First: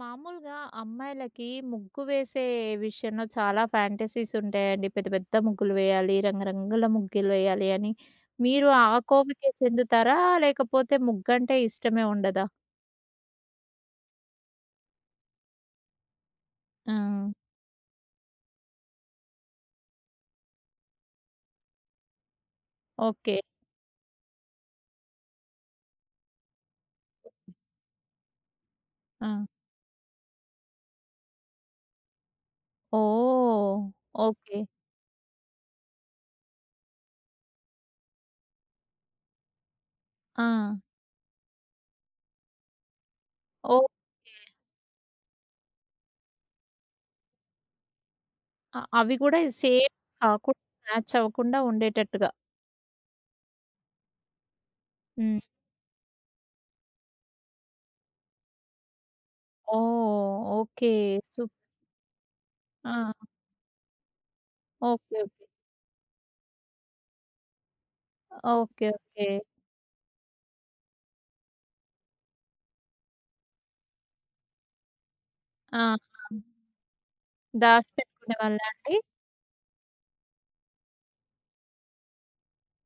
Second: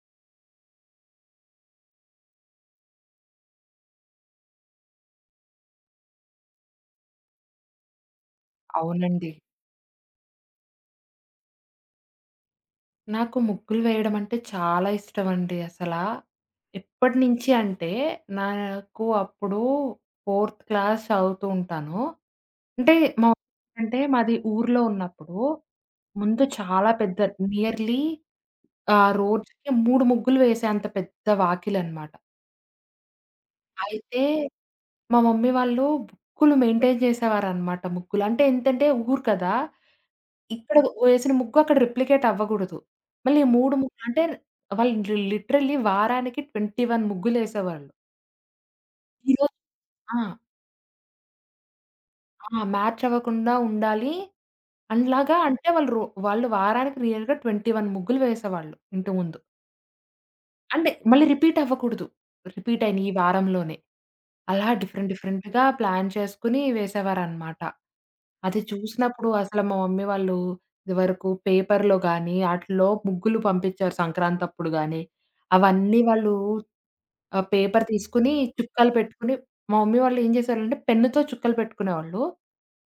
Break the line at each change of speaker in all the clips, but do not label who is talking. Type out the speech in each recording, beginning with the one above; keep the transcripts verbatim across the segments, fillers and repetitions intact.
మామూలుగా అమ్మాయిలకి ముగ్గు వేసే విషయంలో చాలా ఫ్యాంటసీస్ ఉంటాయండి. పెద్ద పెద్ద ముగ్గులు వేయాలి, రంగురంగుల ముగ్గులు వేయాలి అని. మీరు ఆ
అవునండి.
కోవకే చెందుతారా? లేకపోతే ముగ్గంటే ఇష్టమే ఉండదా?
నాకు ముగ్గులు వేయడం అంటే చాలా ఇష్టమండి అసలా.
ఆ!
ఎప్పటినుంచి అంటే, నాకు అప్పుడు ఫోర్త్ క్లాస్ చదువుతూ ఉంటాను. అంటే మా
ఓకే.
అంటే మాది ఊర్లో ఉన్నప్పుడు, ముందు చాలా పెద్ద నియర్లీ ఆహ్,
ఆ!
రోజుకి మూడు ముగ్గులు వేసేంత పెద్ద వాకిలనమాట.
ఓహ్!
అయితే
ఓకే.
మా మమ్మీ వాళ్ళు బుక్కులు మెయింటైన్ చేసేవారనమాట ముగ్గులు. అంటే ఏంతంటే ఊరు కదా!
ఆ!
ఇక్కడ వేసిన ముగ్గు అక్కడ రెప్లికేట్ అవ్వగూడదు. మళ్ళీ మూడు
ఓకే.
ముగ్గులు అంటే వాళ్ళు లి లిటరల్లీ వారానికి ఇరవై ఒక్క ముగ్గులేసేవాళ్ళు.
అ అవి కూడా
ఈరోజు.
సేమ్
ఆ!
కాకుండా మ్యాచ్ అవ్వకుండా ఉండేటట్టుగా.
ఆ! మ్యాచ్ అవ్వకుండా ఉండాలి. అండ్లాగా
హ్మ్.
అంటే వాళ్ళు రో వాళ్ళు వారానికి రియల్‌గా ఇరవై ఒక్క ముగ్గులు వేసేవాళ్ళు ఇంటి ముందు.
ఓహ్!
అంటే
ఓకే.
మళ్ళీ
సూప్
రిపీట్ అవ్వకూడదు. రిపీట్
ఆ!
అయిన ఈ వారంలోనే. అలా డిఫరెంట్
ఓకే. ఓకే.
డిఫరెంట్‌గా ప్లాన్ చేసుకొని వేసేవారనమాట. అది
ఓకే. ఓకే.
చూసినప్పుడు అసలు మా మమ్మీ వాళ్ళు ఇదివరకు పేపర్‌లో గాని, ఆటిల్లో ముగ్గులు పంపించారు సంక్రాంతప్పుడు గాని,
ఆ! ఆ!
అవన్నీ వాళ్ళు ఆ! పేపర్ తీసుకొని
దాసిపెట్టుకునేవాళ్ళా
చుక్కలు
అండి?
పెట్టుకొని మా మమ్మీ వాళ్ళు ఏం చేసేవాళ్ళంటే పెన్నుతో చుక్కలు పెట్టుకునేవాళ్ళు.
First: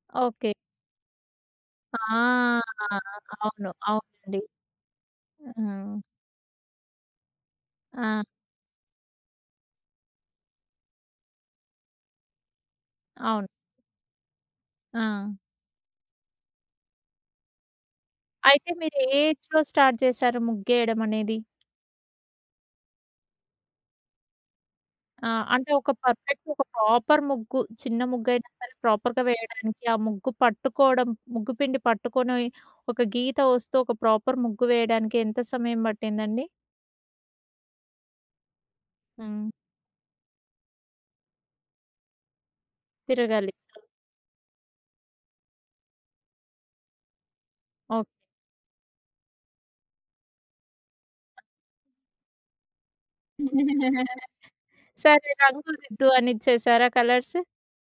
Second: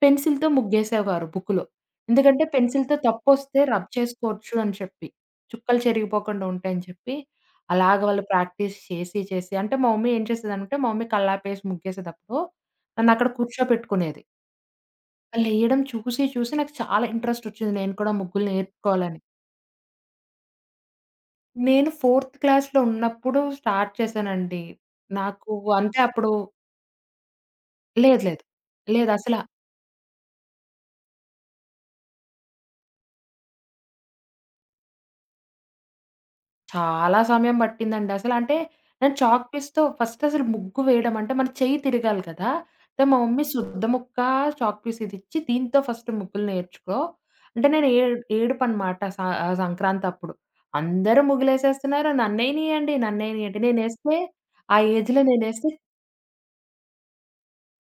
పెన్సిల్‌తో
ఓకే.
ముగ్గేసేవారు బుక్‌లో. ఎందుకంటే
ఆ!
పెన్సిల్‌తో తప్పొస్తే
అవును.
రబ్
అవునండి.
చేసుకోవచ్చు అని చెప్పి. చుక్కలు
హ్మ్.
చెరిగిపోకుండా ఉంటాయని చెప్పి. అలాగ వాళ్ళు
ఆ!
ప్రాక్టీస్ చేసి చేసి అంటే మా మమ్మీ ఏం చేసేదంటే మా మమ్మీ కల్లాపేసి ముగ్గేసేటప్పుడు నన్నక్కడ
అవును.
కూర్చోపెట్టుకునేది.
ఆ!
వాళ్ళేయడం చూసి చూసి నాకు చాలా ఇంట్రెస్ట్ వచ్చింది నేను కూడా ముగ్గులు
అయితే మీరు ఏ
నేర్చుకోవాలని.
ఏజ్‌లో స్టార్ట్ చేశారు ముగ్గేయడం అనేది?
నేను ఫోర్త్ క్లాస్‌లో ఉన్నప్పుడు స్టార్ట్ చేశానండి.
ఆహ్,
నాకు
అంటే ఒక
అంటే అప్పుడు
పర్ఫెక్ట్ ఒక ప్రాపర్ ముగ్గు చిన్న
లేదు. లేదు.
ముగ్గయినా సరే ప్రాపర్‌గా
లేదసల.
వేయడానికి ఆ ముగ్గు పట్టుకోవడం, ముగ్గు పిండి పట్టుకొని ఒక గీత వస్తూ ఒక ప్రాపర్ ముగ్గు వేయడానికి ఎంత సమయం పట్టిందండి?
చాలా సమయం పట్టిందండి అసల. అంటే నేను చాక్
హ్మ్.
పీస్‌తో ఫస్ట్ అసలు ముగ్గు వేయడం అంటే మన చెయ్యి తిరగాలి కదా! అయితే మా మమ్మీ,
తిరగాలి.
"సుద్ద ముక్క చాక్ పీస్ ఇదిచ్చి దీంతో ఫస్ట్ ముగ్గులు నేర్చుకో" అంటే నేను ఏ
ఓకే.
ఏడుపనమాట స ఆహ్, సంక్రాంతప్పుడు. అందరూ ముగ్గులేసేస్తున్నారు. నన్నేయనీయండి. నన్నేయనీయండి. నేనేస్తే ఆ ఏజ్‌లో
సరే
నేనేస్తే
రంగు దిద్దు అనిచ్చేసారా కలర్స్?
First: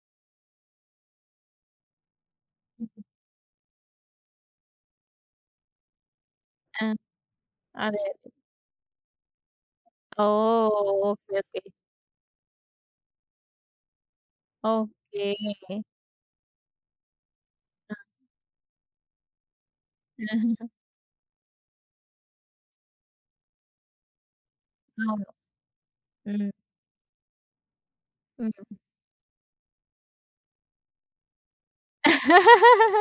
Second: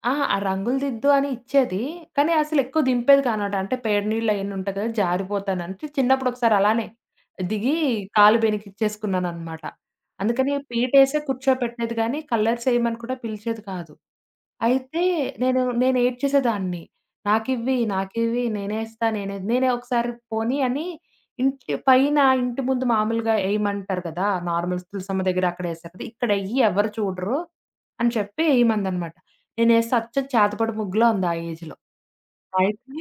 అహా! ఆ రంగులు దిద్దు అని ఇచ్చేది. కానీ అసలెక్కువ దింపేది కాదనమాట. అంటే పేడి నీళ్ళు అయన్నీ ఉంటాయి కదా! జారిపోతానంటే చిన్నప్పుడొకసారి అలానే
ఆ!
దిగి
అదే. అదే.
కాలు బెనికిచ్చేసుకున్నాననమాట. అందుకని
ఓహ్!
పీటేసే
ఓకే.
కూర్చోపెట్టేది గానీ, కలర్స్ ఏయమని కూడా పిలిచేది కాదు. అయితే
ఓకే.
నేను
ఓకే.
నేను ఏడ్చేసేదాన్ని. నాకివ్వి,
ఆ!
నాకివ్వి, నేనేస్తా, నేనే నేనే ఒకసారి పోనీ అని ఇంటి పైన ఇంటి ముందు మామూలుగా ఎయమంటారు కదా! నార్మల్ తులసమ్మ
అవును.
దగ్గర అక్కడేస్తారు కదా!
హ్మ్.
ఇక్కడెయ్యి ఎవ్వరు చూడరు అని చెప్పి
హ్మ్.
ఎయమందనమాట. నేనేస్తే అచ్చం చేతబడి ముగ్గులా ఉంది ఆ ఏజ్‌లో. అయితే,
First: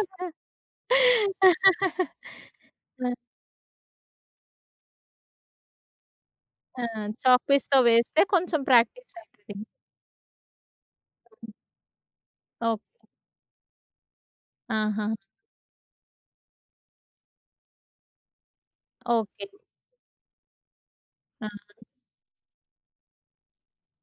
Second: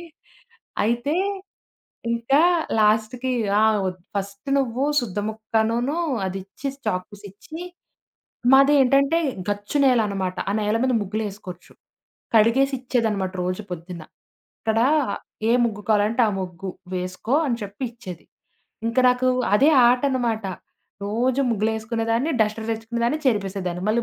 అయితే ఇంకా
ఆ!
లాస్ట్‌కి ఆ! ఒద్ ఫస్ట్ నువ్వు సుద్ద ముక్కనూను అదిచ్చి
ఆ! చాక్
చాక్‌పీసిచ్చి
పీస్‌తో వేస్తే కొంచెం ప్రాక్టీస్
మాదేంటంటే
అయితది.
గచ్చు నేలనమాట. ఆ నేల మీద ముగ్గులేసుకోవచ్చు. కడిగేసి
ఓకే.
ఇచ్చేదనమాట రోజు పొద్దున్న. ఇక్కడ
ఆహా!
ఏ ముగ్గు కావాలంటే ఆ ముగ్గు వేసుకో అని చెప్పి ఇచ్చేది. ఇంక నాకు
ఓకే.
అదే ఆటనమాట. రోజు
ఆ!
ముగ్గులేసుకునేదాన్ని, డస్టర్ తెచ్చుకునేదాన్ని, చెరిపేసేదాన్ని. మళ్ళీ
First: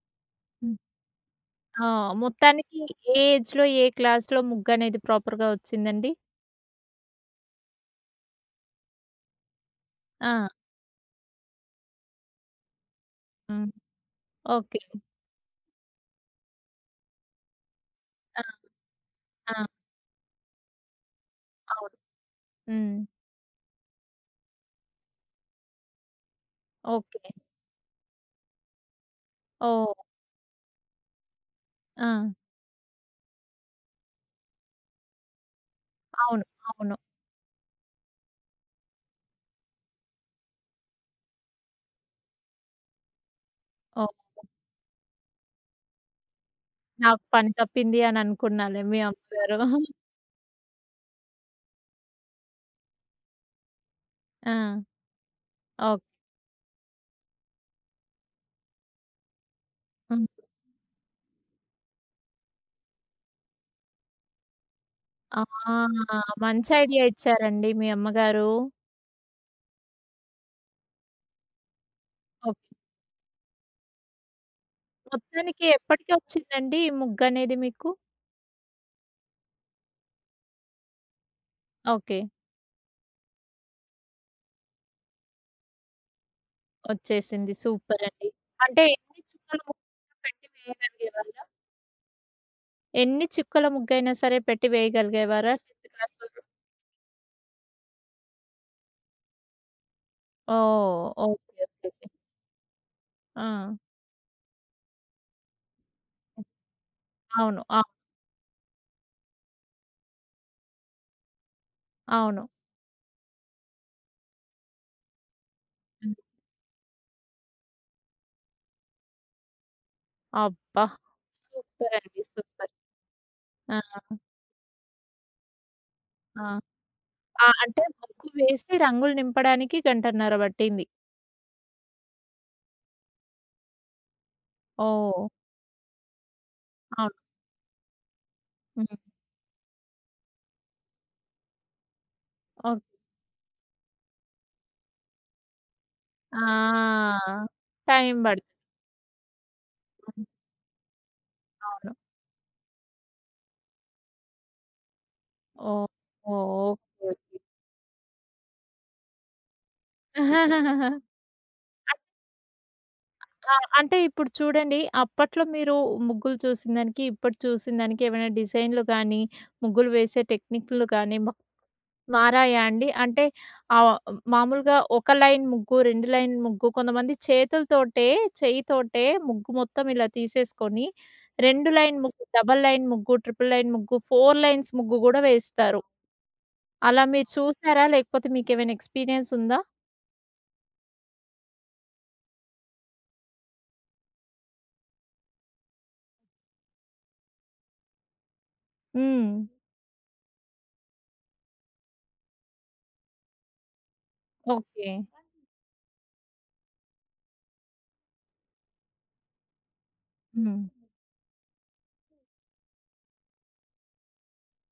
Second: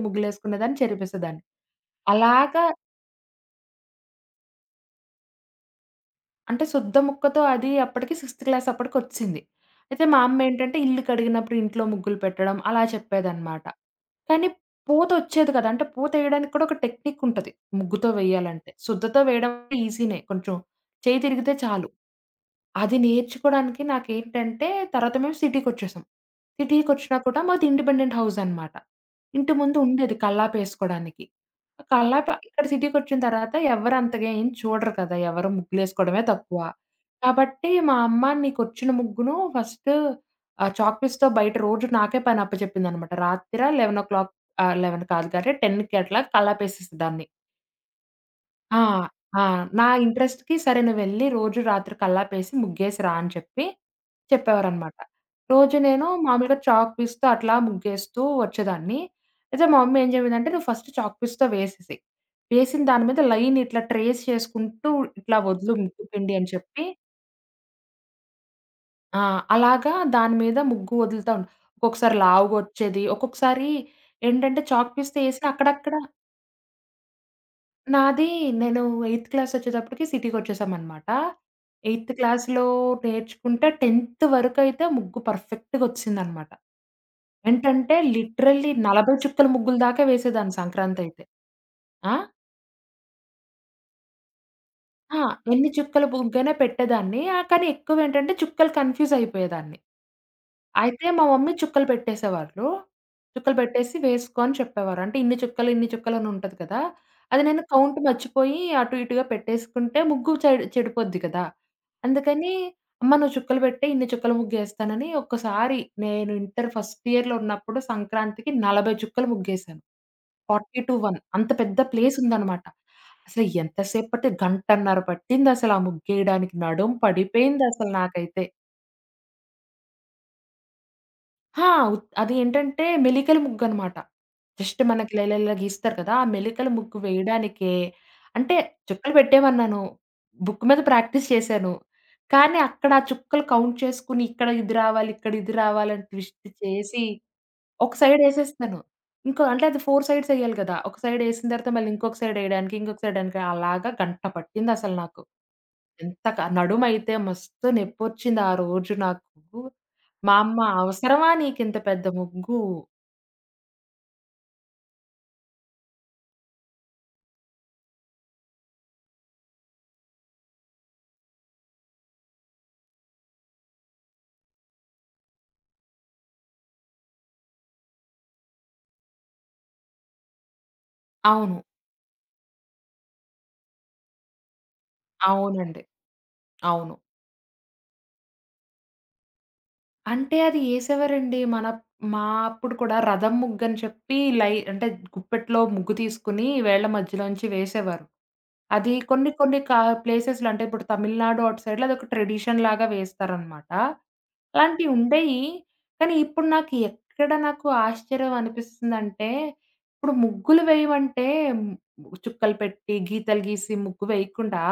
హ్మ్.
ముగ్గులేసుకునేదాన్ని, చెరిపేసేదాన్ని.
ఆ!
అలాగా
మొత్తానికి ఏ ఏజ్‌లో, ఏ క్లాస్‌లో ముగ్గనేది ప్రాపర్‌గా వచ్చిందండి?
అంటే సుద్ద ముక్కతో అది అప్పటికి సిక్స్త్ క్లాస్ అప్పటికొచ్చింది. అయితే మా
ఆ!
అమ్మేంటంటే ఇల్లు కడిగినప్పుడు ఇంట్లో ముగ్గులు పెట్టడం అలా చెప్పేదనమాట.
హ్మ్.
కానీ
ఓకే.
పూతొచ్చేది కదా! అంటే పూతేయడానికి కూడా ఒక టెక్నిక్ ఉంటది. ముగ్గుతో
ఆ!
వేయాలంటే. సుద్దతో వేయడం
ఆ!
ఈజీనే కొంచెం చేయి తిరిగితే చాలు.
అవును. హ్మ్.
అది నేర్చుకోవడానికి నాకేంటంటే తర్వాత మేము సిటీకొచ్చేసాం. సిటీకొచ్చినా
ఓకే.
కూడా మాది ఇండిపెండెంట్ హౌస్ అనమాట. ఇంటి ముందు
ఓహ్!
ఉండేది కల్లాపేసుకోవడానికి.
ఆ!
కల్లాప ఇక్కడ సిటీకొచ్చిన తర్వాత ఎవరు అంతగా ఏం చూడరు కదా! ఎవరు ముగ్గులేసుకోవడమే
అవును.
తక్కువ.
అవును.
కాబట్టి మా అమ్మ నీకొచ్చిన ముగ్గును ఫస్ట్ ఆహ్, చాక్ పీస్‌తో బయట రోజు నాకే పని అప్పచెప్పిందనమాట. రాత్ర పదకొండు
ఓహ్!
ఆహ్, పదకొండు కాదు గానీ పదికి అట్లా కల్లాపేసేసి
నాకు
దాన్ని.
పని తప్పింది అని
ఆ!
అనుకున్నాలే మీ
ఆ!
అమ్మగారు.
నా ఇంట్రెస్ట్‌కి సరే నువ్వెళ్లి రోజు రాత్రి కల్లాపేసి ముగ్గేసి రా అని చెప్పి
ఆ!
చెప్పేవారనమాట. రోజు
ఓకే.
నేను మామూలుగా చాక్ పీస్‌తో అట్లా ముగ్గేస్తూ వచ్చేదాన్ని. అయితే మా మమ్మీ ఏం
హ్మ్.
జేసేదంటే, "నువ్వు ఫస్ట్ చాక్ పీస్‌తో వేసేసేయి. వేసిన దాని మీద లైన్ ఇట్లా ట్రేస్ చేసుకుంటూ ఇట్లా
ఆ!
వదులు ముగ్గు పిండి" అని
మంచి
చెప్పి
ఐడియా ఇచ్చారండి మీ అమ్మగారు.
ఆ! అలాగా దాని మీద ముగ్గు వదులుతా ఉండ ఒక్కొక్కసారి
ఓకే.
లావుగొచ్చేది. ఒక్కొక్కసారి ఏంటంటే చాక్ పీస్‌తో ఏసిన
మొత్తానికి
అక్కడక్కడ
ఎప్పటికి వచ్చిందండి ఈ ముగ్గనేది మీకు?
నాది నేను ఎయిత్ క్లాసొచ్చేటప్పటికి సిటీకొచ్చేసామనమాట. Eighth
okay.
క్లాస్‌లో నేర్చుకుంటే టెన్త్ వరకైతే ముగ్గు పర్ఫెక్ట్‌గొచ్చేసిందనమాట.
వచ్చేసింది.
ఏంటంటే
సూపరండి.
లిటరల్లీ
అంటే
నలభై
ఎన్ని
చుక్కల
చుక్కల
ముగ్గుల దాకా
ముగ్గైనా పెట్టి
వేసేదాన్ని సంక్రాంతయితే.
వేయగలిగేవారా?
ఆ!
ఎన్ని చుక్కల ముగ్గైనా సరే పెట్టి
ఆ!
వేయగలిగేవారా
ఎన్ని
టెన్త్
చుక్కల
క్లాస్‌లో?
ముగ్గైనా పెట్టేదాన్ని. ఆహ్, కానీ ఎక్కువేంటంటే చుక్కలు కన్‌ఫ్యూజయిపోయేదాన్ని.
ఓహ్!
అయితే మా మమ్మీ
ఓకే.
చుక్కలు
ఓకే. ఓకే.
పెట్టేసేవాళ్ళు. చుక్కలు
ఆ!
పెట్టేసి వేసుకో అని చెప్పేవారు. అంటే ఇన్ని చుక్కలు, ఇన్ని చుక్కలని ఉంటది కదా! అది నేను
అవును. ఆ!
కౌంట్ మర్చిపోయి అటు ఇటుగా పెట్టేసుకుంటే ముగ్గు చెడి చెడిపోద్ది కదా!
అవును.
అందుకని అమ్మ నువ్వు చుక్కలు పెట్టే ఇన్ని చుక్కల ముగ్గేస్తానని ఒక్కసారి
హ్మ్.
నేను ఇంటర్ ఫస్ట్ ఇయర్‌లో ఉన్నప్పుడు సంక్రాంతికి నలభై చుక్కలు ముగ్గేశాను.
అబ్బా!
నలభై ఒకటి అంత పెద్ద ప్లేస్
సూపరండి.
ఉందన్నమాట.
సూపర్.
అసలు ఎంత
ఆ!
సేపు పట్టింది గంటన్నర పట్టిందసల ఆ
ఆ!
ముగ్గేయడానికి. నడుం
ఆ! అంటే
పడిపోయిందసలు
ముగ్గు
నాకైతే.
వేసి రంగులు నింపడానికి గంటన్నర పట్టింది.
ఆ! ఉత్ అది ఏంటంటే మెలికల ముగ్గనమాట. జస్ట్ మనకి
ఓహ్!
ఇలా ఇలా ఇలా గీస్తారు కదా! ఆ మెలికల ముగ్గు
అవును.
వేయడానికే అంటే
హ్మ్.
చుక్కలు పెట్టేమన్నాను. బుక్ మీద ప్రాక్టీస్ చేశాను. కానీ
ఓకే.
అక్కడ ఆ చుక్కలు కౌంట్ చేసుకొని ఇక్కడ ఇది రావాలి, ఇక్కడ ఇది రావాలని ట్విస్ట్ చేసి
ఆ!
ఒక సైడ్
టైం
ఎసేస్తాను. ఇంకో అంటే అది నాలుగు
పడుతుంది.
సైడ్స్ ఎయ్యాలి కదా! ఒక సైడ్ ఎసిన తర్వాత మళ్ళీ
అవును.
ఇంకొక సైడ్ ఎయడానికి, ఇంకొక సైడ్ ఎయడానికి అలాగా గంట పట్టిందసలు నాకు.
ఓహ్!
ఎంత క
ఓహ్! ఓకే.
నడుమయితే
ఓకే.
మస్తు నొప్పొచ్చింది ఆ రోజు నాకు. మా అమ్మ, "అవసరమా నీకింత
అన్
పెద్ద ముగ్గు?"
ఆ! అంటే ఇప్పుడు చూడండి అప్పట్లో మీరు ముగ్గులు చూసిన దానికి, ఇప్పుడు చూసిన దానికి ఏమైనా డిజైన్‌లు గానీ, ముగ్గులు వేసే టెక్నిక్‌లు గానీ మారాయా అండి? అంటే ఆహ్, మామూలుగా ఒక లైన్ ముగ్గు, రెండు లైన్ ముగ్గు కొంతమంది చేతులతోటే, చెయ్యితోటే ముగ్గు మొత్తం ఇలా తీసేసుకొని
అవును.
రెండు లైన్ ముగ్గు, డబుల్ లైన్ ముగ్గు, ట్రిపుల్ లైన్ ముగ్గు, నాలుగు లైన్స్ ముగ్గు గూడా
అవునండి.
వేస్తారు.
అవును.
అలా మీరు చూసారా? లేకపోతే మీకేమైనా ఎక్స్‌పీరియన్స్ ఉందా?
అంటే అది ఏసేవారండి. మన మా అప్పుడు కూడా రథం ముగ్గని చెప్పి లై అంటే గుప్పెట్లో ముగ్గు తీసుకొని వేళ్ళ మధ్యలోంచి వేసేవారు. అది కొన్ని
హ్మ్.
కొన్ని కా ప్లేసెస్‌లో అంటే ఇప్పుడు తమిళనాడు అటు సైడ్‌లో అదొక ట్రెడిషన్‌లాగా వేస్తారనమాట.
ఓకే.
అలాంటివి ఉండేయి. కానీ ఇప్పుడు నాకు ఎక్కడ నాకు ఆశ్చర్యం అనిపిస్తుందంటే, ఇప్పుడు
హ్మ్.
ముగ్గులు వేయమంటే ము- చుక్కలు పెట్టి, గీతలు గీసి ముగ్గు వేయకుండా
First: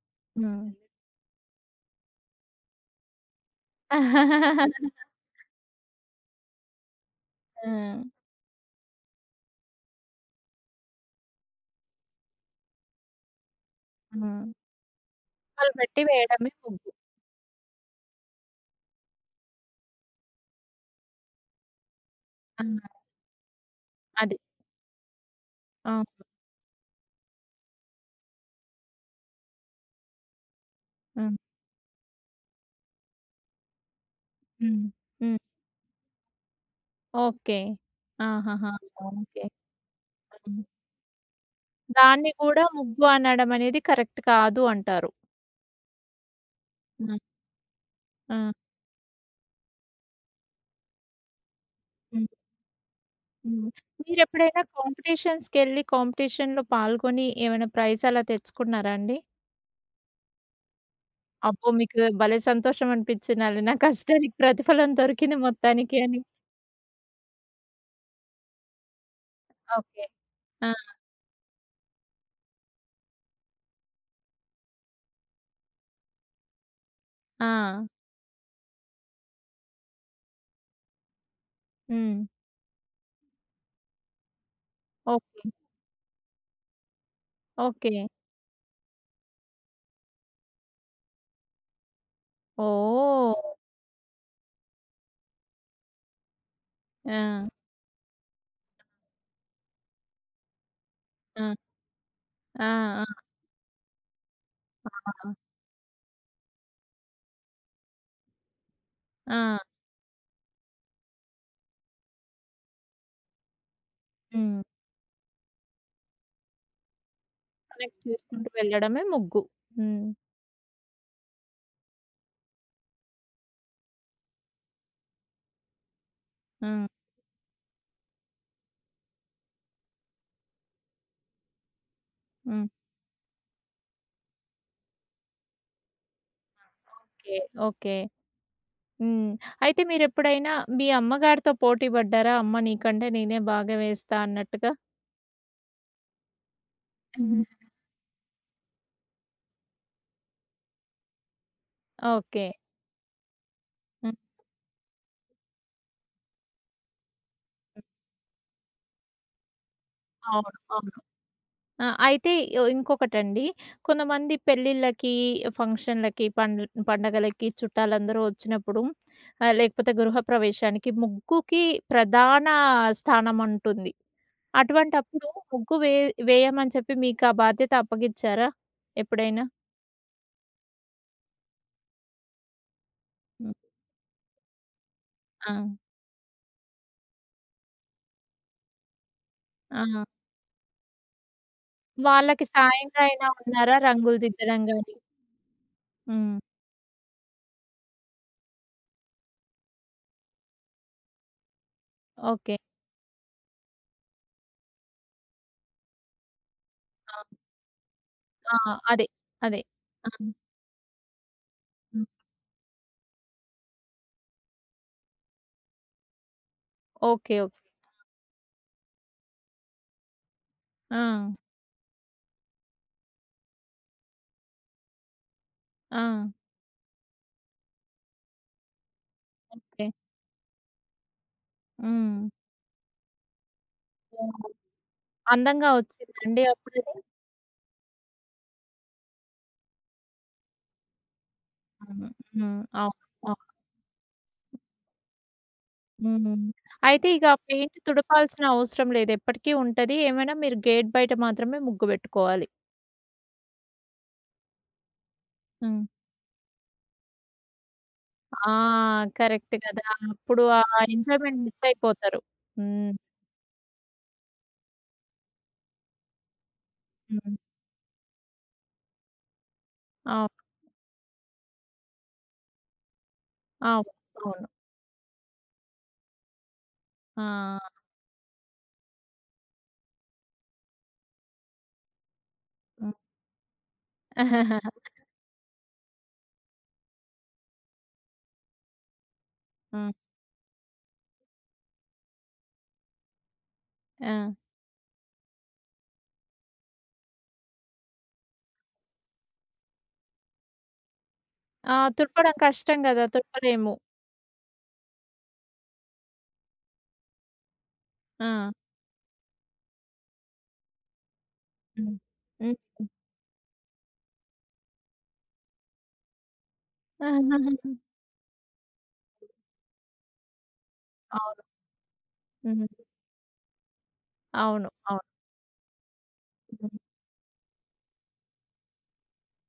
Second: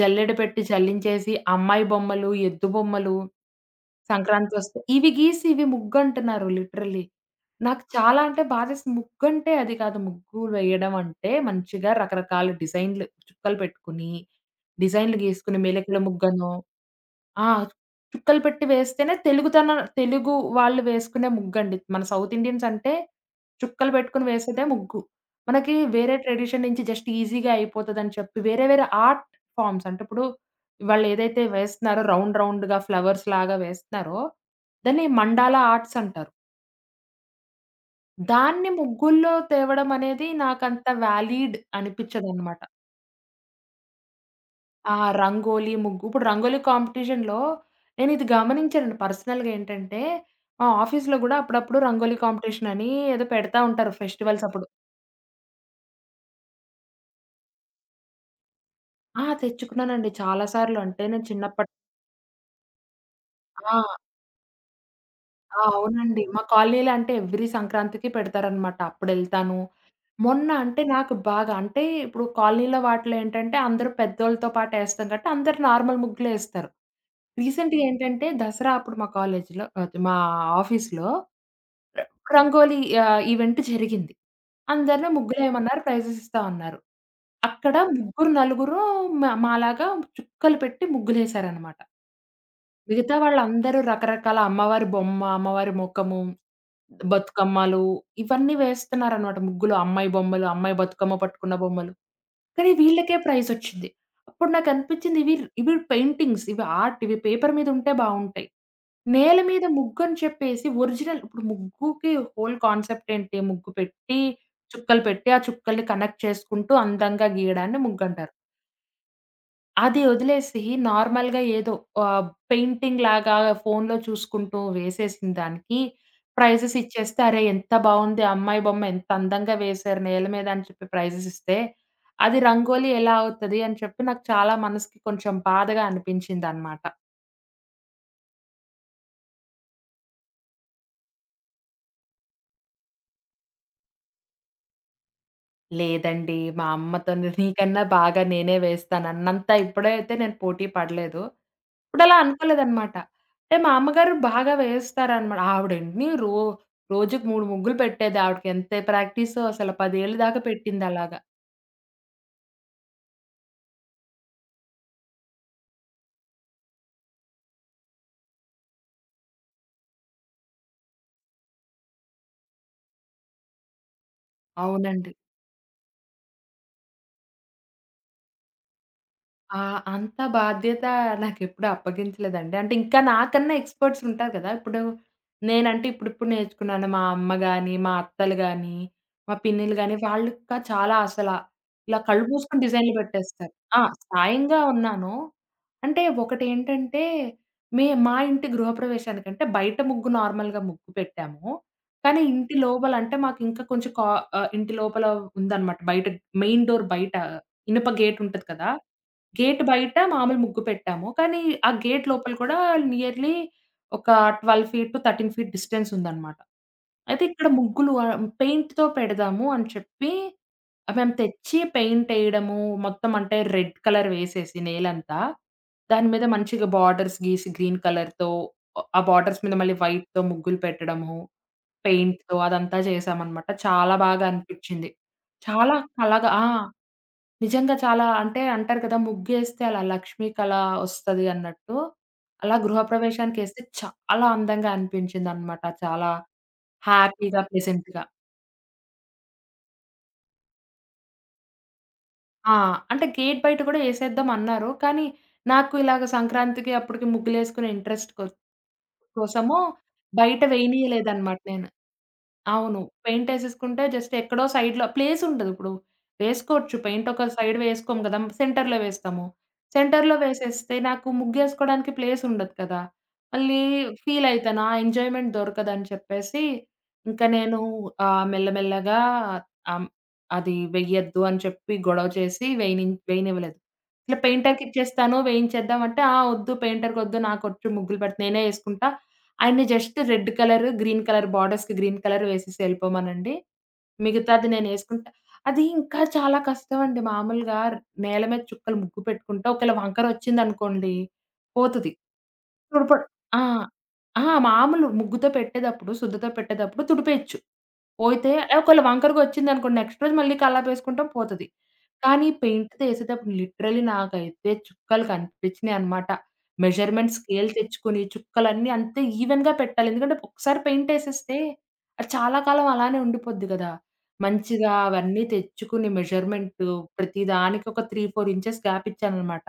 జల్లెడ పెట్టి
హ్మ్.
జల్లించేసి అమ్మాయి బొమ్మలు, ఎద్దు బొమ్మలు సంక్రాంతొస్తే. ఇవి గీసి ఇవి ముగ్గంటున్నారు లిటరల్లీ. నాకు
హ్మ్.
చాలా అంటే బాధేసింది. ముగ్గంటే అది కాదు. ముగ్గు వేయడం అంటే మంచిగా రకరకాల డిజైన్‌లు చుక్కలు పెట్టుకొని,
హ్మ్.
డిజైన్‌లు గీసుకొని,
వాళ్ళు
మెలికల
పెట్టి వేయడమే
ముగ్గనో
ముగ్గు.
ఆ! చుక్కలు పెట్టి వేస్తేనే తెలుగుతన తెలుగు వాళ్ళు వేసుకునే ముగ్గండి. మన సౌత్
ఆ!
ఇండియన్స్ అంటే చుక్కలు పెట్టుకొని
అది.
వేసేదే ముగ్గు. మనకి వేరే
అవును.
ట్రెడిషన్ నుంచి జస్ట్ ఈజీగా అయిపోతదని చెప్పి వేరే వేరే ఆర్ట్ ఫార్మ్స్ అంటే ఇప్పుడు
హ్మ్.
వాళ్ళేదైతే వేస్తున్నారో రౌండ్ రౌండ్‌గా ఫ్లవర్స్ లాగా వేస్తున్నారో
హ్మ్.
దాన్ని
హ్మ్.
మండాలా ఆర్ట్స్ అంటారు.
ఓకే.
దాన్ని
ఆహాహా!
ముగ్గుల్లో
ఓకే.
తేవడం అనేది
హ్మ్.
నాకంత వాలిడ్
దాన్ని
అనిపించదనమాట.
కూడా ముగ్గు అనడం అనేది కరెక్ట్ కాదు
ఆ!
అంటారు.
రంగోలి, ముగ్గు. ఇప్పుడు రంగోలి
హ్మ్.
కాంపిటీషన్‌లో నేనిది
ఆ!
గమనించానండి పర్సనల్‌గా ఏంటంటే, మా ఆఫీస్‌లో గూడా అప్పుడప్పుడు రంగోలి
హ్మ్.
కాంపిటీషన్ అని ఏదో పెడతా
హ్మ్.
ఉంటారు ఫెస్టివల్స్
మీరెప్పుడైనా
అప్పుడు.
కాంపిటీషన్స్‌కెళ్ళి కాంపిటీషన్‌లో పాల్గొని ఏమైనా ప్రైజ్ అలా తెచ్చుకున్నారా అండి?
ఆ! తెచ్చుకున్నానండి చాలా సార్లు. అంటే నేను
అబ్బో!
చిన్నప్పటి
మీకు భలే సంతోషం అనిపించినాలి. నా
ఆ!
కష్టానికి ప్రతిఫలం దొరికింది
ఆ!
మొత్తానికి అని.
అవునండి. మా కాలనీలో అంటే ఎవ్రీ సంక్రాంతికి పెడతారనమాట. అప్పుడెళ్తాను.
ఓకే.
మొన్న
ఆ!
అంటే నాకు బాగా అంటే ఇప్పుడు కాలనీలో వాటిలో ఏంటంటే అందరూ పెద్దోళ్ళతో పాటేస్తాం కాబట్టి అందరూ నార్మల్ ముగ్గులేస్తారు.
ఆ!
రీసెంట్‌గా ఏంటంటే దసరా అప్పుడు మా కాలేజీలో అది మా ఆఫీస్‌లో ర-
హ్మ్.
రంగోలీ ఆహ్, ఈవెంట్ జరిగింది. అందరిని
ఓకే.
ముగ్గులేయమన్నారు. ప్రైజెస్ ఇస్తా అన్నారు. అక్కడ
ఓకే.
ముగ్గురు, నలుగురు మా మాలాగా చుక్కలు పెట్టి ముగ్గులేశారనమాట. మిగతా
ఓహ్!
వాళ్ళందరూ రకరకాల అమ్మవారి బొమ్మ, అమ్మవారి ముఖము
ఆ!
బతుకమ్మలు ఇవన్నీ వేస్తున్నారనమాట ముగ్గులు. అమ్మాయి బొమ్మలు, అమ్మాయి బతుకమ్మ
ఆ!
పట్టుకున్న బొమ్మలు. కానీ
ఆ!
వీళ్ళకే ప్రైజొచ్చింది. అప్పుడు
ఆ!
నాకనిపించింది ఇవి ఇవి పెయింటింగ్స్, ఇవి ఆర్ట్, ఇవి పేపర్ మీద ఉంటే బావుంటాయి. నేల
ఆ!
మీద ముగ్గని చెప్పేసి ఒరిజినల్ ఇప్పుడు ముగ్గుకి హోల్ కాన్సెప్ట్ ఏంటి? ముగ్గు పెట్టి,
హ్మ్.
చుక్కలు పెట్టి, ఆ చుక్కల్ని కనెక్ట్ చేసుకుంటూ అందంగా గీయడాన్ని
కనెక్ట్
ముగ్గంటారు.
చేసుకుంటూ వెళ్ళడమే ముగ్గు.
అది
హ్మ్.
వదిలేసి నార్మల్‌గా ఏదో ఆహ్, పెయింటింగ్ లాగా ఫోన్‌లో చూసుకుంటూ వేసేసిన దానికి ప్రైజెస్
హ్మ్.
ఇచ్చేస్తే, "అరే! ఎంత బావుంది ఆ అమ్మాయి బొమ్మ, ఎంత అందంగా వేశారు నేల మీద" అని చెప్పి ప్రైజెస్ ఇస్తే, అది
హ్మ్.
రంగోలి ఎలా అవుతది అని చెప్పి నాకు చాలా మనసుకి కొంచెం బాధగా అనిపించిందనమాట.
ఓకే. ఓకే. హ్మ్. అయితే మీరెప్పుడైనా మీ అమ్మగారితో పోటీ పడ్డారా? అమ్మ నీకంటే నేనే బాగా వేస్తా అన్నట్టుగా?
లేదండి. మా అమ్మతోని నీకన్నా బాగా నేనే వేస్తాను అన్నంత ఇప్పుడైతే నేను పోటీ పడలేదు. ఇప్పుడలా
ఓకే.
అనుకోలేదనమాట. అంటే మా అమ్మగారు
హ్మ్.
బాగా వేస్తారనమాట. ఆవిడెన్ని రో రోజుకి మూడు ముగ్గులు పెట్టేది. ఆవిడకి ఎంత ప్రాక్టీసో అసలు పది ఏళ్ళ దాకా
అవును. అవును.
పెట్టిందలాగా.
ఆ! అయితే యొ ఇంకొకటండి. కొంతమంది పెళ్ళిళ్ళకి, ఫంక్షన్‌లకి, పండ్ల్ పండగలకి చుట్టాలందరూ వచ్చినప్పుడు ఆహ్, లేకపోతే గృహప్రవేశానికి ముగ్గుకి ప్రధాన స్థానం ఉంటుంది.
అవునండి.
అటువంటప్పుడు ముగ్గు వే వేయమని చెప్పి మీకు ఆ బాధ్యత అప్పగిచ్చారా ఎప్పుడైనా?
ఆ! అంత బాధ్యత నాకెప్పుడు అప్పగించలేదండి. అంటే ఇంకా నాకన్నా
హ్మ్.
ఎక్స్‌పర్ట్స్ ఉంటారు కదా! ఇప్పుడు
ఆ!
నేనంటే ఇప్పుడిప్పుడు నేర్చుకున్నాను. మా అమ్మ గాని, మా అత్తలు గాని, మా పిన్నిలు
ఆ!
గాని వాళ్ళు ఇంకా చాలా అసల ఇలా కళ్ళు
వాళ్ళకి
మూసుకొని డిజైన్‌లు
సాయంగా అయినా
పెట్టేస్తారు.
ఉన్నారా
ఆ!
రంగులు
సాయంగా
దిద్దడం గాని?
ఉన్నాను. అంటే
హ్మ్.
ఒకటేంటంటే మే మా ఇంటి గృహప్రవేశానికంటే బయట ముగ్గు నార్మల్‌గా ముగ్గు పెట్టాము. కానీ ఇంటి
ఓకే.
లోపల అంటే మాకు ఇంకా కొంచెం కా ఆహ్, ఇంటి లోపల ఉందన్నమాట. బయట మెయిన్ డోర్ బయట
ఆ!
ఇనుప గేట్ ఉంటది
ఆ!
కదా!
అదే. అదే.
గేట్ బయట
ఆ!
మామూలు ముగ్గు పెట్టాము. కానీ, ఆ గేట్
హ్మ్.
లోపల కూడా నియర్‌లీ ఒక పన్నెండు ఫీట్ టు పదమూడు ఫీట్ డిస్టెన్స్ ఉందనమాట. అయితే
ఓకే.
ఇక్కడ
ఓకే.
ముగ్గులు ఆహ్, పెయింట్‌తో పెడదాము అని చెప్పి ఆహ్,
ఆ!
మేము తెచ్చి పెయింట్ ఎయడము, మొత్తం అంటే రెడ్ కలర్ వేసేసి నేలంతా,
ఆ!
దాని మీద మంచిగా బార్డర్స్ గీసి గ్రీన్ కలర్‌తో ఆహ్, ఆ బార్డర్స్ మీద మళ్ళీ
ఓకే.
వైట్‌తో ముగ్గులు పెట్టడము,
హ్మ్.
పెయింట్‌తో అదంతా చేశామనమాట. చాలా బాగా
ఓహ్!
అనిపిచ్చింది.
అందంగా
చాలా కళగా
వచ్చిందండి
ఆ!
అప్పుడది?
నిజంగా చాలా అంటే అంటారు కదా! ముగ్గేస్తే అలా లక్ష్మి కళ ఒస్తది అన్నట్టు.
అవును.
అలా
హ్మ్. అవును. అవును.
గృహప్రవేశానికేస్తే చాలా అందంగా అనిపించిందనమాట. చాలా
హ్మ్. అయితే ఇక
హ్యాపీగా,
పెయింట్
ప్లెజెంట్‌గా.
తుడపాల్సిన అవసరం లేదు. ఎప్పటికీ ఉంటది. ఏమైనా మీరు గేట్ బయట మాత్రమే ముగ్గు పెట్టుకోవాలి.
ఆ! అంటే గేట్ బయట కూడా ఏసేద్దాం అన్నారు. కానీ నాకు
హ్మ్.
ఇలాగ సంక్రాంతికి అప్పటికి ముగ్గులేసుకునే ఇంట్రెస్ట్ కొ
ఆ! కరెక్ట్
కోసము
కదా!
బయట
అప్పుడు ఆ
వేయనీయలేదనమాట
ఎంజాయ్‌మెంట్
నేను.
మిస్ అయిపోతారు.
అవును.
హ్మ్.
పెయింటేసేసుకుంటే జస్ట్ ఎక్కడో సైడ్‌లో ప్లేసుండదిప్పుడు. వేసుకోవచ్చు పెయింట్ ఒక
హ్మ్.
సైడ్ వేసుకోము గదా! సెంటర్‌లో వేస్తాము. సెంటర్‌లో
అవును.
వేసేస్తే నాకు ముగ్గేసుకోడానికి ప్లేసుండదు కదా! మళ్ళీ
అవును. అవును.
ఫీలయితాను. ఆ ఎంజాయ్‌మెంట్ దొరకదని చెప్పేసి, ఇంక నేను
ఆ!
ఆహ్, మెల్లమెల్లగా ఆహ్, అది వెయ్యొద్దు అని చెప్పి గొడవ చేసి వేయని
హ్మ్.
వేయనివ్వలేదు. ఇట్లా పెయింటర్‌కిచ్చేస్తాను వేయించేద్దాం అంటే, "ఆ! వద్దు పెయింటర్‌కొద్దు నాకొచ్చు ముగ్గులు పెడితే నేనే యేసుకుంటా. ఆయన్ని
హ్మ్.
Just red colour, green colour బార్డర్స్‌కి గ్రీన్ కలర్ వేసేసి ఎళ్ళిపోమనండి.
ఆ!
మిగతాది నేనేసుకుంటా." అది ఇంకా చాలా కష్టమండి. మామూలుగా నేల మీద చుక్కలు ముగ్గు పెట్టుకుంటే ఒకేళ వంకరొచ్చిందనుకోండి
ఆ!
పోతది.
తుడపడం కష్టం
తుడప
గదా!
ఆ!
తుడపలేము.
ఆ! మామూలు ముగ్గుతో పెట్టేటప్పుడు, సుద్దతో పెట్టేటప్పుడు తుడిపేయొచ్చు. పోయితే
ఆ!
ఒకవేళ వంకరగా వచ్చిందనుకోండి నెక్స్ట్ రోజు మళ్ళీ కల్లాపేసుకుంటాం పోతది.
హ్మ్.
కానీ
హ్మ్.
పెయింట్‌తో ఏసేటప్పుడు లిటరల్లీ నాకైతే చుక్కలు కనిపించినాయన్నమాట. మెజర్‌మెంట్ స్కేల్ తెచ్చుకొని చుక్కలన్నీ అంతే ఈవెన్‌గా పెట్టాలి. ఎందుకంటే ఒకసారి పెయింట్ ఏసేస్తే
అవును.
అది చాలా కాలం
హ్మ్.
అలానే ఉండిపోద్ది గదా!
అవును.
మంచిగా
అవును.
అవన్నీ తెచ్చుకుని మెజర్‌మెంటు
హ్మ్.
ప్రతి దానికి ఒక మూడు, నాలుగు ఇంచెస్ గ్యాప్ ఇచ్చానన్నమాట.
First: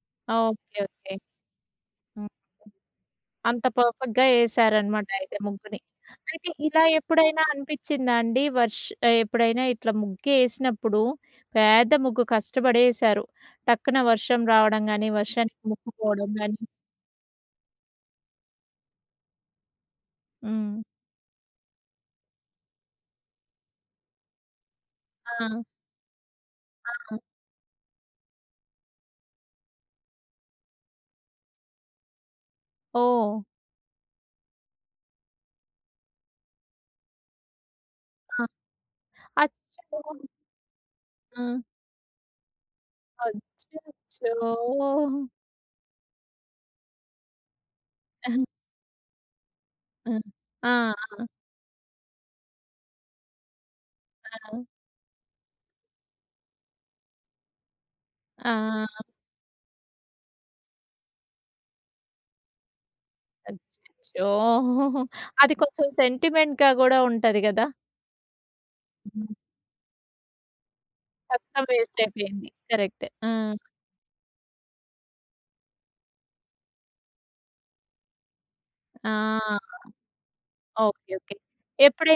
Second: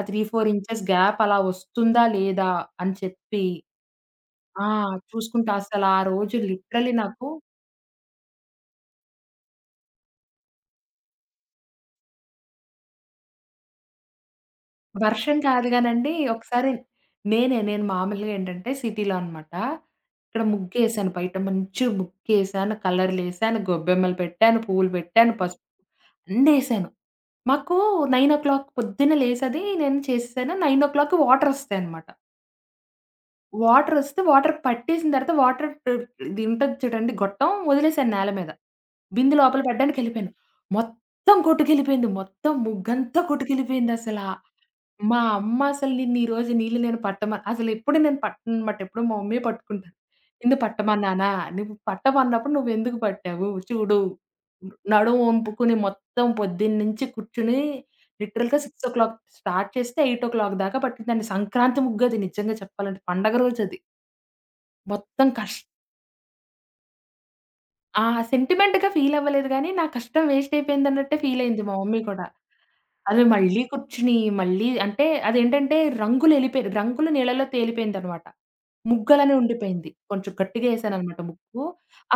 ఆ మూడు, నాలుగు
ఓకే.
Inches
okay.
గ్యాప్ అలా వస్తుందా
హ్మ్.
లేదా అని చెప్పి
అంత పర్ఫెక్ట్‌గా
ఆ!
ఏసారనమాట అయితే
చూసుకుంటా
ముగ్గుని.
అసలు ఆ రోజు
అయితే ఇలా
లిటరల్లీ నాకు
ఎప్పుడైనా అనిపిచ్చిందా అండి? వర్ష్ ఎప్పుడైనా ఇట్లా ముగ్గేసినప్పుడు పేద్ద ముగ్గు కష్టపడేశారు. టక్కున వర్షం రావడం గానీ,
వర్షం
వర్షానికి
కాదు గానండి.
ముక్కుపోవడం గానీ
ఒకసారి నేనే నేను మామూలుగా ఏంటంటే సిటీలో అన్నమాట. ఇక్కడ
హ్మ్.
ముగ్గేసాను. బయట మంచిగా ముగ్గేసాను. కలర్‌లేసాను. గొబ్బెమ్మలు పెట్టాను. పువ్వులు పెట్టాను.
ఆ!
పసుపు అన్నేసాను.
ఆ!
మాకు తొమ్మిది పొద్దున్న లేసది నేను చేసేసాను. తొమ్మిది వాటరొస్తాయన్నమాట.
ఓహ్!
వాటరొస్తే వాటర్ వస్తాయి అనమాట. వాటర్ వస్తే వాటర్ పట్టేసిన తర్వాత వాటర్ ఇది ఉంటది చూడండి గొట్టం వదిలేసాను నేల
ఆ!
మీద. బిందె లోపల
అచ్చా!
పడ్డానికెళ్ళిపోయాను. మొత్తం
ఆ!
కొట్టుకెళ్ళిపోయింది. మొత్తం ముగ్గంతా కొట్టుకెళ్ళిపోయిందసలా.
అచ్చచ్చో!
మా అమ్మ అసలు నిన్నిరోజు నీళ్ళు నేను పట్టమ అసలెప్పుడు నేను
ఆ!
పట్టననమాట. ఎప్పుడూ మా మమ్మీయే పట్టుకుంటారు. నిన్ను
ఆ!
పట్టమన్నానా? నువ్వు పట్టమన్నప్పుడు నువ్వెందుకు పట్టావు? చూడు
ఆ!
నడుము ఒంపుకుని మొత్తం పొద్దున్నుంచి కూర్చుని లిటరల్‌గా
ఆ!
ఆరు స్టార్ట్ చేస్తే ఎనిమిది దాకా పట్టిందండి. సంక్రాంతి ముగ్గది నిజంగా చెప్పాలంటే. పండగ రోజది.
అచ్చచ్చో!
మొత్తం
అది
కష్
కొంచెం సెంటిమెంట్‌గా గూడా ఉంటది గదా!
ఆ సెంటిమెంట్‌గా
హ్మ్.
ఫీలవ్వలేదు గానీ, నా కష్టం వేస్ట్ అయిపోయిందన్నట్టే ఫీలయింది
కష్టం
మా మమ్మీ
వేస్ట్
కూడా.
అయిపోయింది. కరెక్టే.
అవి
ఆ!
మళ్ళీ కూర్చుని, మళ్ళీ అంటే అదేంటంటే రంగులెళ్ళిపోయి రంగులు నీళ్ళలో తేలిపోయిందనమాట. ముగ్గలానే
ఆ!
ఉండిపోయింది. కొంచెం గట్టిగా
ఓకే.
ఏసాననమాట
ఓకే.
ముగ్గు.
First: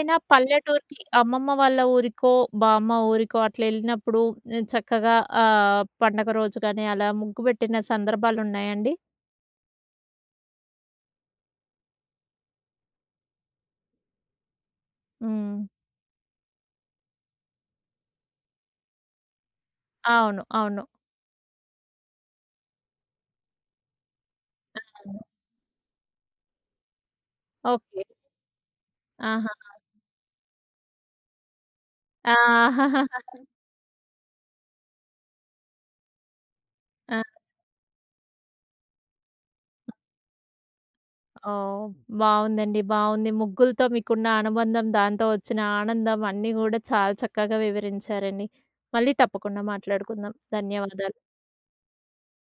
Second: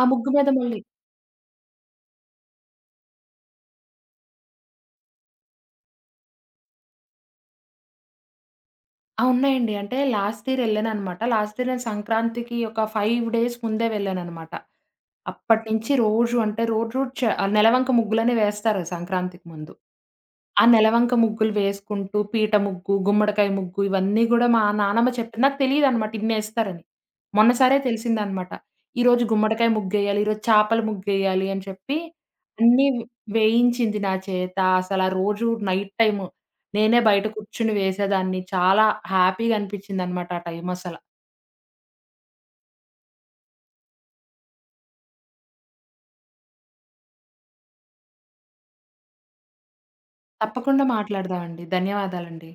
ఆ ముగ్గు మీద మళ్ళీ
పల్లెటూరికి అమ్మమ్మ వాళ్ళ ఊరికో, బామ్మ ఊరికో అట్లా ఎళ్ళినప్పుడు హ్మ్, చక్కగా ఆహ్, పండగ రోజు గాని అలా ముగ్గు పెట్టిన సందర్భాలున్నాయండి?
ఆ! ఉన్నాయండి. అంటే లాస్ట్ ఇయర్ ఎళ్ళాననమాట. లాస్ట్ ఇయర్ నేను సంక్రాంతికి ఒక ఐదు డేస్ ముందే వెళ్ళాననమాట.
హ్మ్.
అప్పటినుంచి రోజు అంటే రోజు చ ఆ నెలవంక ముగ్గులనే వేస్తారు సంక్రాంతికి ముందు.
అవును.
ఆ
అవును.
నెలవంక ముగ్గులు వేసుకుంటూ పీట ముగ్గు, గుమ్మడికాయ ముగ్గు ఇవన్నీ గూడా మా నానమ్మ
అవును.
చెప్పింది. నాకు తెలీదనమాట ఇన్నేస్తారని. మొన్నసారే
ఓకే.
తెలిసిందనమాట. ఈరోజు
ఆహా!
గుమ్మడికాయ ముగ్గేయాలి, ఈరోజు చేపల ముగ్గేయాలి అని చెప్పి
ఆ!
అన్నీ వేయించింది నా చేత. అసలా రోజు నైట్ టైము నేనే బయట కూర్చొని వేసేదాన్ని. చాలా హ్యాపీగా అనిపించిందనమాట ఆ టైమసల.
ఓహ్! బావుందండి. బావుంది. ముగ్గులతో మీకున్న అనుబంధం, దాంతో వచ్చిన ఆనందం అన్నీ గూడా చాలా చక్కగా వివరించారండి. మళ్ళీ తప్పకుండా మాట్లాడుకుందాం.
తప్పకుండా
ధన్యవాదాలు.
మాట్లాడదామండి. ధన్యవాదాలండి.